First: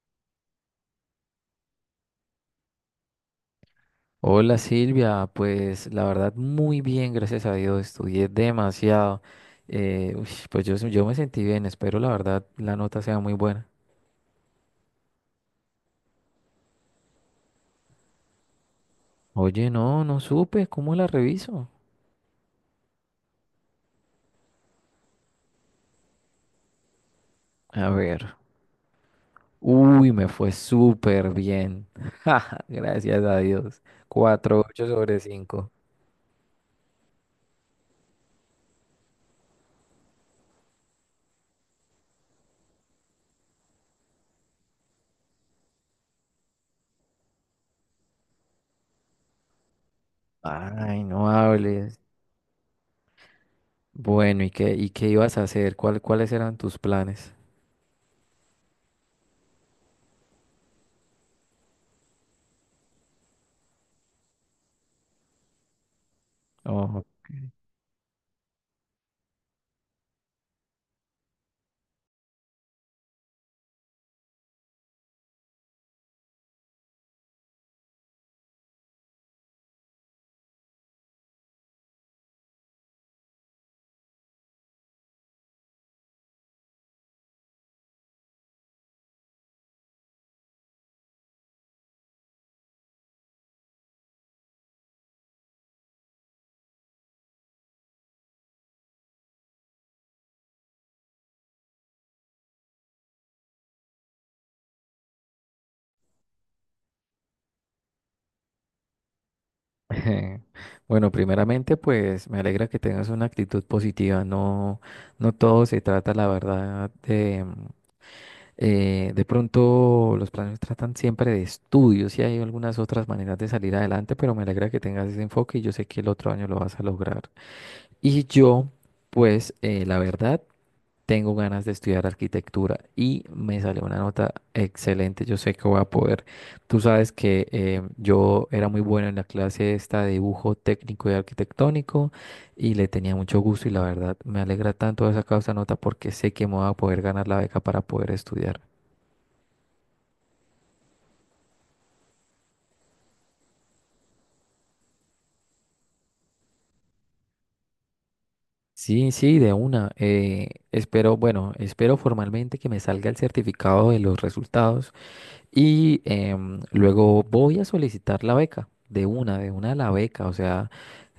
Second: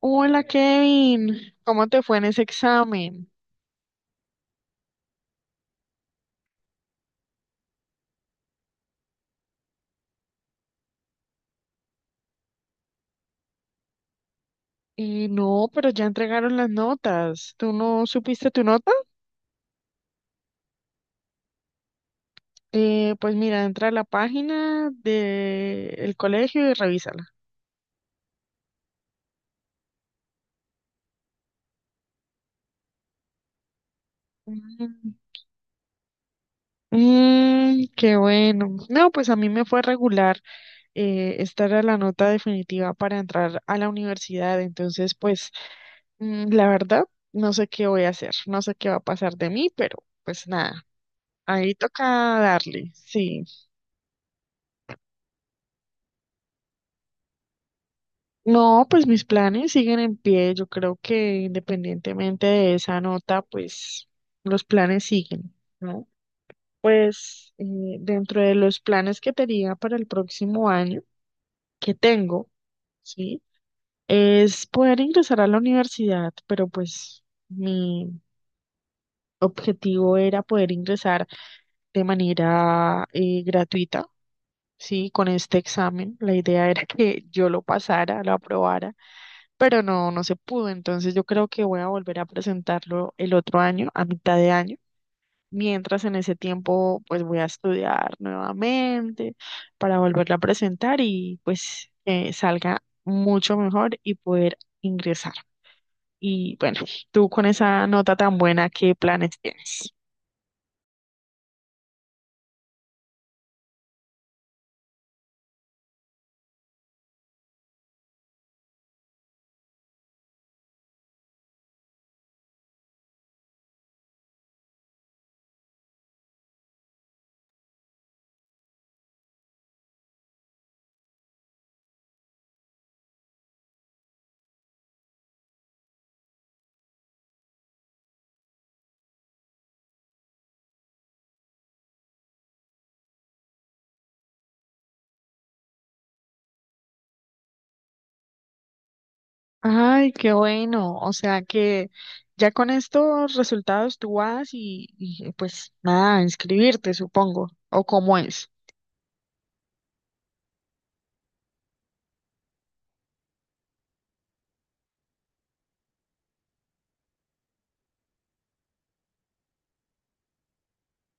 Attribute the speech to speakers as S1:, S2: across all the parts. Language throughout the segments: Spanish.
S1: Hola Kevin, ¿cómo te fue en ese examen?
S2: Hola Silvia, pues la verdad muy bien, gracias a Dios, estudié demasiado. Pues yo me sentí bien, espero la verdad la nota sea muy buena.
S1: No, pero ya entregaron las notas. ¿Tú no supiste tu nota?
S2: Oye, no supe. ¿Cómo la reviso?
S1: Pues mira, entra a la página del colegio y revísala.
S2: A ver, uy, me fue súper bien. Ja, gracias a Dios. cuatro punto ocho
S1: Mm.
S2: sobre cinco.
S1: Mm, qué bueno. No, pues a mí me fue regular. Esta era la nota definitiva para entrar a la universidad. Entonces, pues la verdad, no sé qué voy a hacer, no sé qué va a pasar de mí, pero pues nada,
S2: Ay, no
S1: ahí
S2: hables.
S1: toca darle, sí.
S2: Bueno, ¿y qué ibas a hacer? ¿Cuál, cuáles eran tus planes?
S1: No, pues mis planes siguen en pie. Yo creo que independientemente de esa nota, pues los planes siguen, ¿no? Pues dentro de los planes que tenía para el próximo año, que tengo, ¿sí? Es poder ingresar a la universidad, pero pues mi objetivo era poder ingresar de manera gratuita, ¿sí? Con este examen. La idea era que yo lo pasara, lo aprobara, pero no, no se pudo. Entonces yo creo que voy a volver a presentarlo el otro año, a mitad de año. Mientras en ese tiempo, pues voy a estudiar nuevamente para volverlo a presentar y pues salga mucho mejor y poder ingresar. Y bueno, tú con esa nota tan buena, ¿qué planes tienes?
S2: Bueno, primeramente, pues me alegra que tengas una actitud positiva. No, no todo se trata, la verdad, de pronto los planes tratan siempre de estudios y hay algunas otras maneras de salir adelante, pero me alegra que tengas ese enfoque y yo sé que el otro año lo vas a lograr. Y yo, pues, la verdad tengo ganas de estudiar arquitectura y me sale una nota excelente. Yo sé que voy a poder. Tú sabes que yo era muy bueno en la clase esta de dibujo técnico y arquitectónico y le tenía mucho gusto, y la verdad me alegra tanto haber sacado esa nota porque sé que me voy a poder ganar la beca para poder estudiar.
S1: Ay, qué bueno. O sea que ya con estos resultados tú vas y pues nada, inscribirte, supongo, o cómo es.
S2: Sí, sí, de una. Espero, bueno, espero formalmente que me salga el certificado de los resultados. Y luego voy a solicitar la beca, de una la beca. O sea,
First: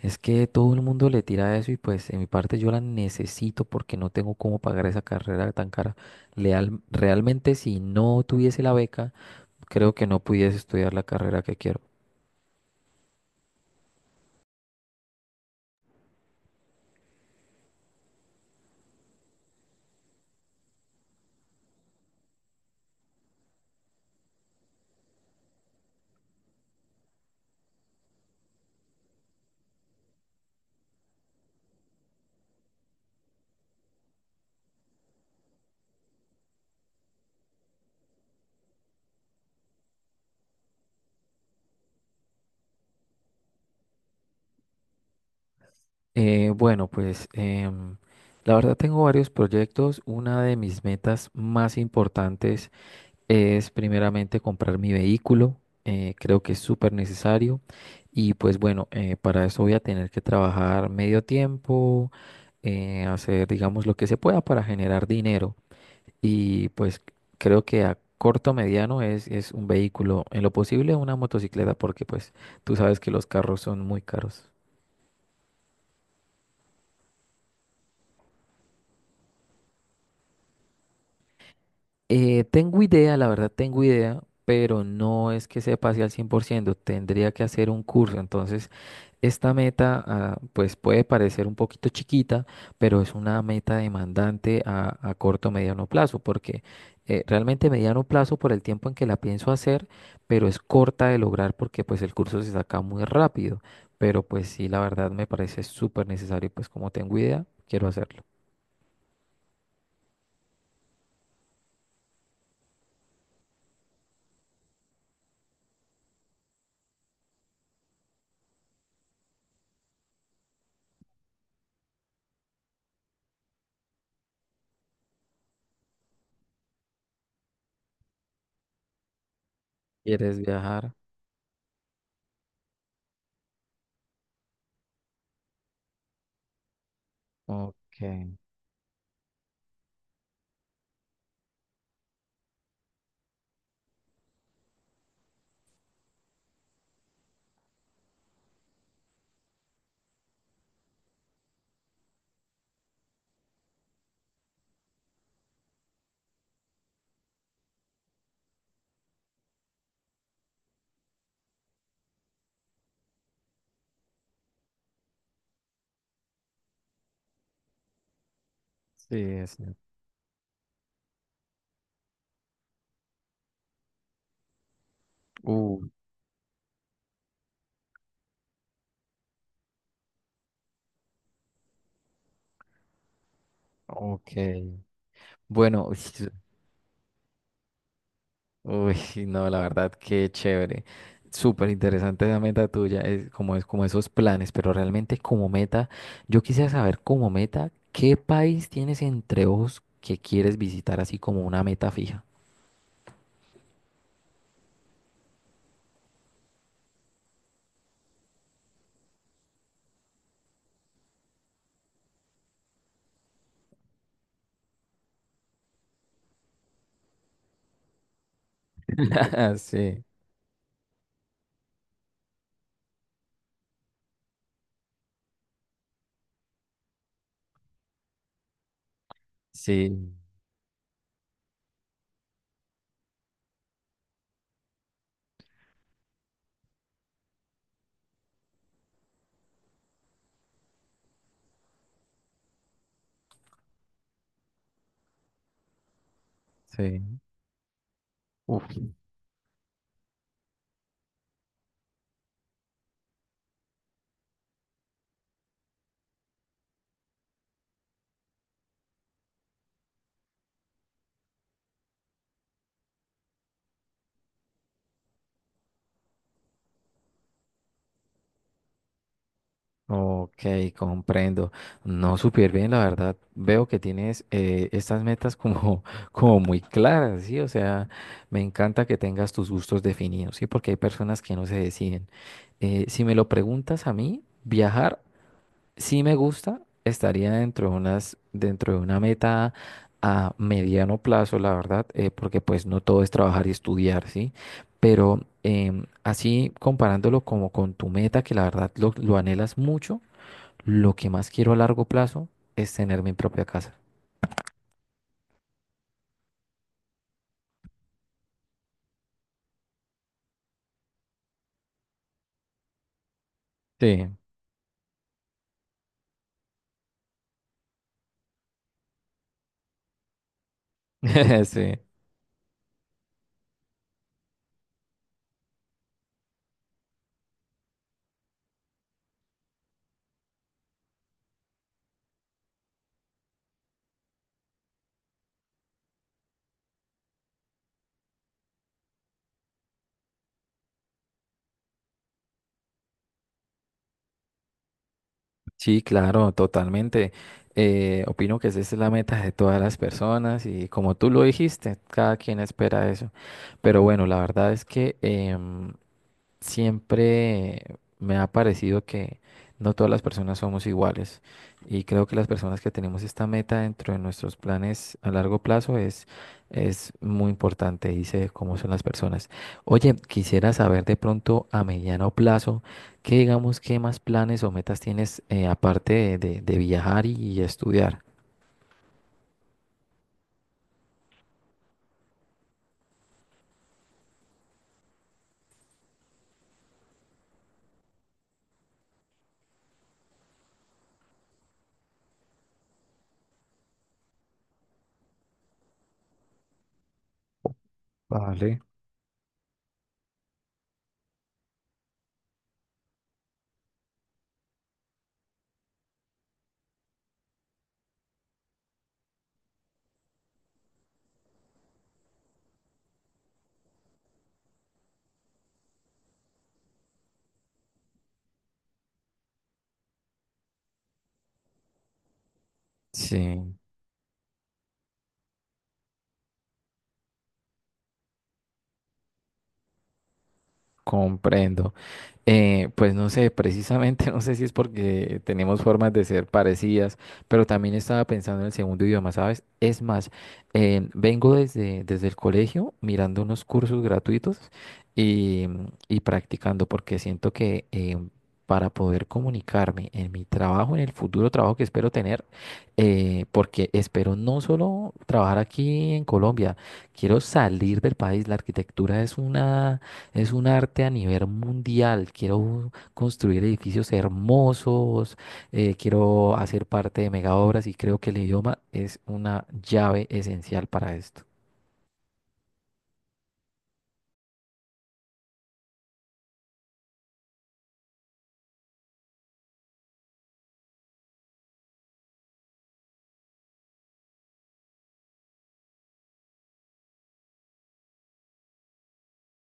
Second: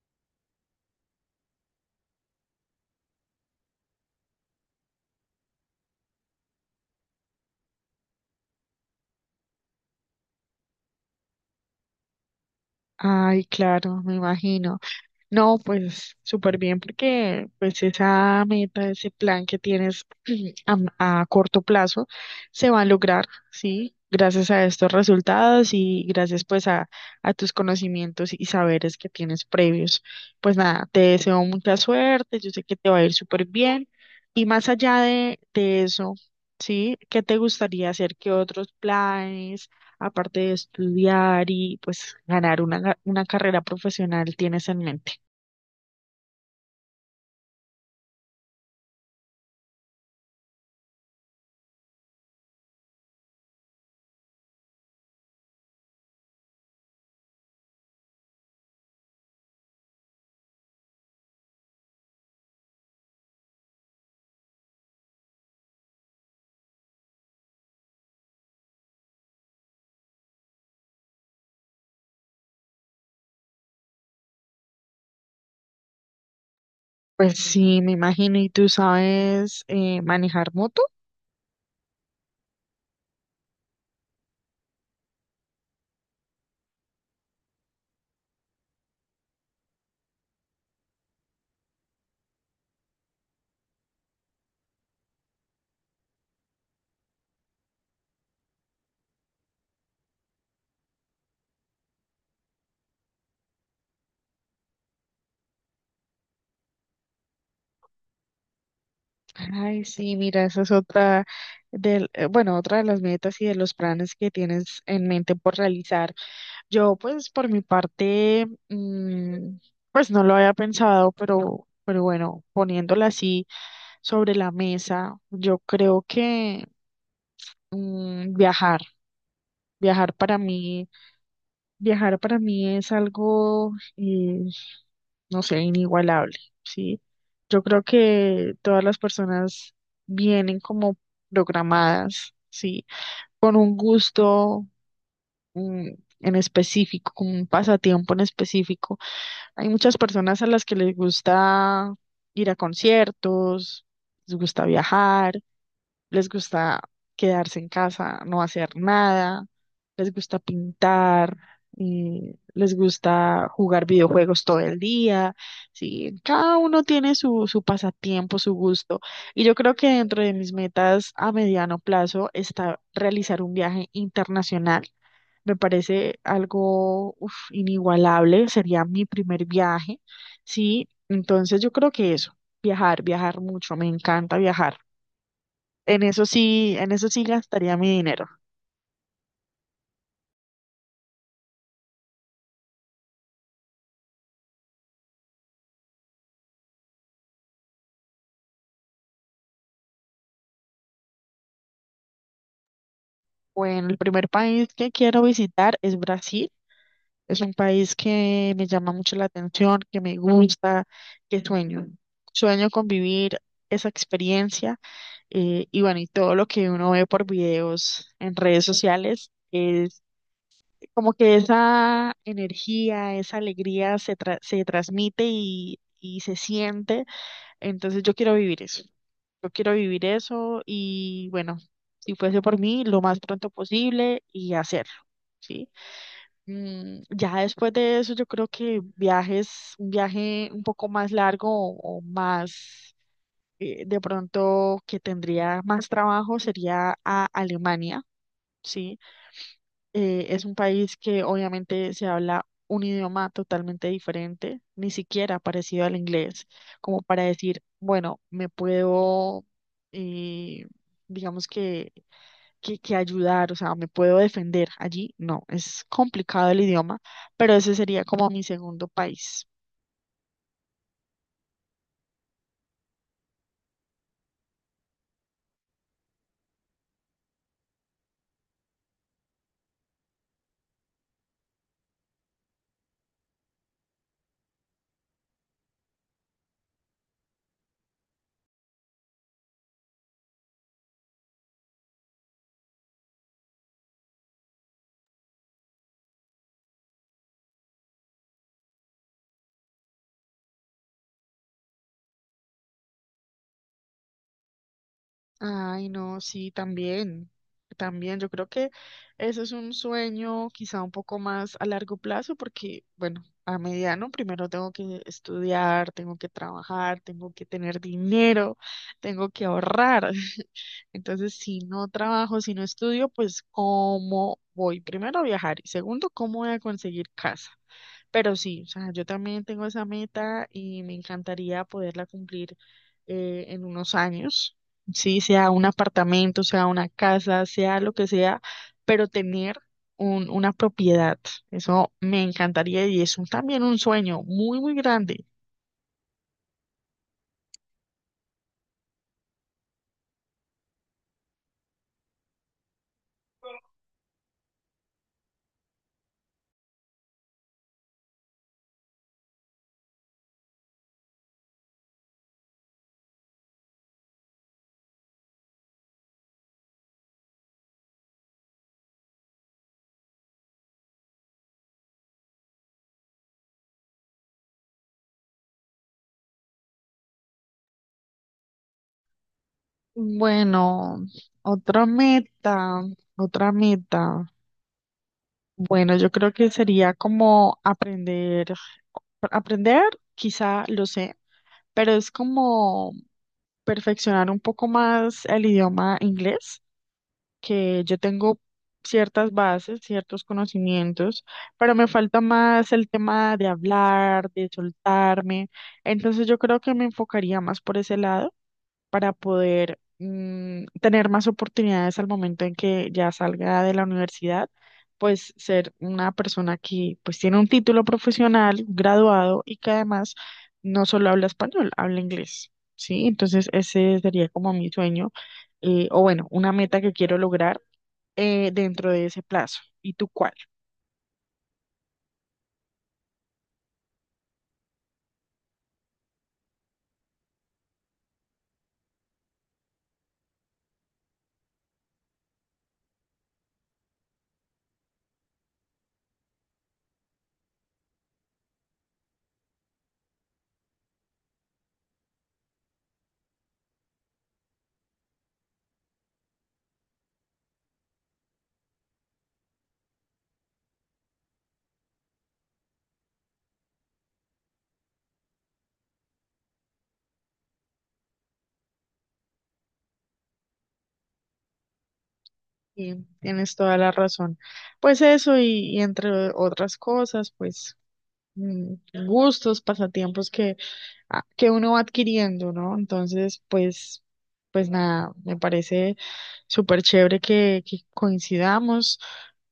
S2: es que todo el mundo le tira eso y pues en mi parte yo la necesito porque no tengo cómo pagar esa carrera tan cara. Realmente, si no tuviese la beca, creo que no pudiese estudiar la carrera que quiero.
S1: Ay, claro, me imagino. No, pues súper bien porque pues esa meta, ese plan que tienes a corto plazo se va a lograr, ¿sí? Gracias a estos resultados y gracias pues a tus conocimientos y saberes que tienes previos. Pues nada, te deseo mucha suerte, yo sé que te va a ir súper bien y más allá de eso, ¿sí? ¿Qué te gustaría hacer? ¿Qué otros planes aparte de estudiar y pues ganar una carrera profesional tienes en mente?
S2: Bueno, pues la verdad tengo varios proyectos. Una de mis metas más importantes es primeramente comprar mi vehículo. Creo que es súper necesario. Y pues bueno, para eso voy a tener que trabajar medio tiempo, hacer, digamos, lo que se pueda para generar dinero. Y pues creo que a corto mediano es un vehículo, en lo posible una motocicleta, porque pues tú sabes que los carros son muy caros.
S1: Pues sí, me imagino. ¿Y tú sabes manejar moto?
S2: Tengo idea, la verdad tengo idea, pero no es que sepa así al 100%. Tendría que hacer un curso. Entonces esta meta pues puede parecer un poquito chiquita, pero es una meta demandante a corto mediano plazo, porque realmente mediano plazo por el tiempo en que la pienso hacer, pero es corta de lograr porque pues el curso se saca muy rápido, pero pues sí, la verdad me parece súper necesario, pues como tengo idea, quiero hacerlo.
S1: Ay, sí, mira, esa es otra bueno, otra de las metas y de los planes que tienes en mente por realizar. Yo, pues, por mi parte, pues no lo había pensado, pero bueno, poniéndola así sobre la mesa, yo creo que viajar, viajar para
S2: ¿Quieres
S1: mí,
S2: viajar?
S1: viajar para mí es algo no sé, inigualable, ¿sí? Yo creo
S2: Ok,
S1: que todas las personas vienen como programadas, ¿sí? Con un gusto mm, en específico, con un pasatiempo en específico. Hay muchas personas a las que les gusta ir a conciertos, les gusta viajar, les gusta quedarse en casa, no hacer nada, les gusta pintar, les gusta jugar videojuegos todo el día, sí, cada uno tiene su, su pasatiempo, su gusto.
S2: sí,
S1: Y yo
S2: es.
S1: creo que dentro de mis metas a mediano plazo está realizar un viaje internacional. Me
S2: Uh,
S1: parece algo uf, inigualable, sería mi primer viaje, sí, entonces yo creo que eso, viajar, viajar mucho, me
S2: ok.
S1: encanta viajar.
S2: Bueno, uy,
S1: En eso sí gastaría mi dinero.
S2: uy, sí, no, la verdad, qué chévere. Súper interesante esa meta tuya, es como esos planes, pero realmente como meta, yo quisiera saber como meta, ¿qué país tienes entre ojos que quieres visitar así como una meta fija?
S1: Bueno, el primer país que quiero visitar es Brasil. Es un país que me llama mucho la atención, que me gusta, que sueño. Sueño con vivir esa experiencia y bueno, y todo lo que uno ve por videos en redes sociales es
S2: Sí,
S1: como que esa energía, esa alegría se transmite y se siente. Entonces yo quiero vivir eso. Yo quiero
S2: sí,
S1: vivir eso y bueno, si fuese por mí, lo más pronto posible y hacerlo, ¿sí? Mm, ya después de eso, yo creo que viajes, un viaje un poco más largo o más, de pronto que tendría más trabajo sería
S2: sí.
S1: a Alemania,
S2: Uf.
S1: ¿sí? Es un país que obviamente se habla un idioma totalmente diferente, ni siquiera parecido al inglés, como para decir, bueno, me puedo, eh, digamos que ayudar, o sea, me puedo defender allí. No, es complicado el idioma, pero ese sería como mi segundo país.
S2: Ok, comprendo. No, súper bien, la verdad. Veo que tienes estas metas como, como muy claras, ¿sí? O sea, me encanta que tengas tus gustos definidos, ¿sí? Porque hay personas que no se deciden. Si me lo preguntas a mí, viajar sí me gusta, estaría dentro de unas, dentro de una meta a mediano plazo, la verdad, porque pues no todo es trabajar y estudiar, ¿sí? Pero así comparándolo como con tu meta, que la verdad lo anhelas mucho. Lo que más quiero a largo plazo es tener mi propia casa.
S1: Ay, no, sí, también, también. Yo creo que eso es un sueño quizá un poco más a largo plazo porque, bueno, a
S2: Sí,
S1: mediano primero tengo que estudiar, tengo que trabajar, tengo que tener dinero, tengo que ahorrar. Entonces, si
S2: sí,
S1: no trabajo, si no estudio, pues ¿cómo voy? Primero a viajar y segundo, ¿cómo voy a conseguir casa? Pero sí, o sea, yo también tengo esa meta y me encantaría poderla cumplir en unos años, sí, sea un apartamento, sea una casa, sea lo que sea, pero tener una propiedad, eso me encantaría y es también un sueño muy, muy grande.
S2: sí, claro, totalmente. Opino que esa es la meta de todas las personas y como tú lo dijiste, cada quien espera eso. Pero bueno, la verdad es que siempre me ha parecido que no todas las personas somos iguales, y creo que las personas que tenemos esta meta dentro de nuestros planes a largo plazo es muy importante, dice cómo son las personas. Oye, quisiera saber de pronto a mediano plazo, ¿qué digamos, qué más planes o metas tienes aparte de, de viajar y estudiar?
S1: Bueno, otra meta, otra meta. Bueno, yo creo que sería como aprender, aprender, quizá lo sé, pero es como perfeccionar un poco más el idioma inglés, que yo tengo
S2: Vale.
S1: ciertas bases, ciertos conocimientos, pero me falta más el tema de hablar, de soltarme. Entonces yo creo que me enfocaría más por ese lado para poder tener más oportunidades al momento en que ya salga de la universidad, pues ser una persona que pues tiene un título profesional, graduado y que además no solo habla español, habla inglés, ¿sí? Entonces
S2: Sí,
S1: ese sería como mi sueño, o bueno, una meta que quiero lograr dentro de ese plazo. ¿Y tú cuál?
S2: comprendo. Pues no sé, precisamente no sé si es porque tenemos formas de ser parecidas, pero también estaba pensando en el segundo idioma, ¿sabes? Es más, vengo desde, desde el colegio mirando unos cursos gratuitos y, y practicando, porque siento que para poder comunicarme en mi trabajo, en el futuro trabajo que espero tener, porque espero no solo trabajar aquí en Colombia, quiero salir del país, la arquitectura es una es un arte a nivel mundial. Quiero construir edificios hermosos, quiero hacer parte de mega obras y creo que el idioma es una llave esencial para esto.
S1: Y tienes toda la razón. Pues eso y entre otras cosas, pues mm, gustos, pasatiempos que que uno va adquiriendo, ¿no? Entonces, pues, pues nada, me parece súper chévere que coincidamos.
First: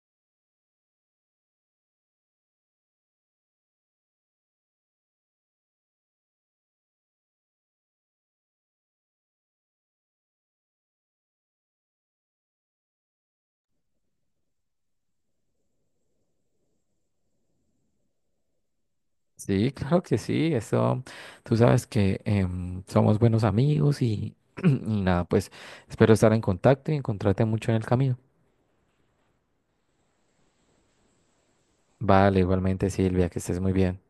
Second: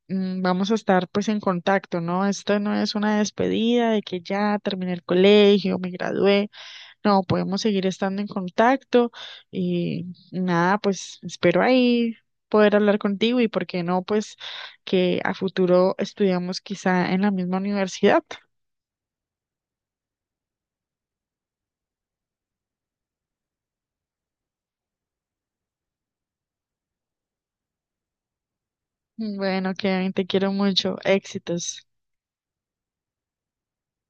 S1: Mm, vamos a estar pues en contacto, ¿no? Esto no es una despedida de que ya terminé el colegio, me gradué. No, podemos seguir estando en contacto y nada, pues espero ahí poder hablar contigo y por qué no, pues que a futuro estudiamos quizá en la misma universidad.
S2: Sí, claro que sí. Eso, tú sabes que somos buenos amigos y, y nada, pues espero estar en contacto y encontrarte mucho en el camino.
S1: Bueno, Kevin, te quiero mucho. Éxitos.
S2: Vale, igualmente Silvia, que estés muy bien.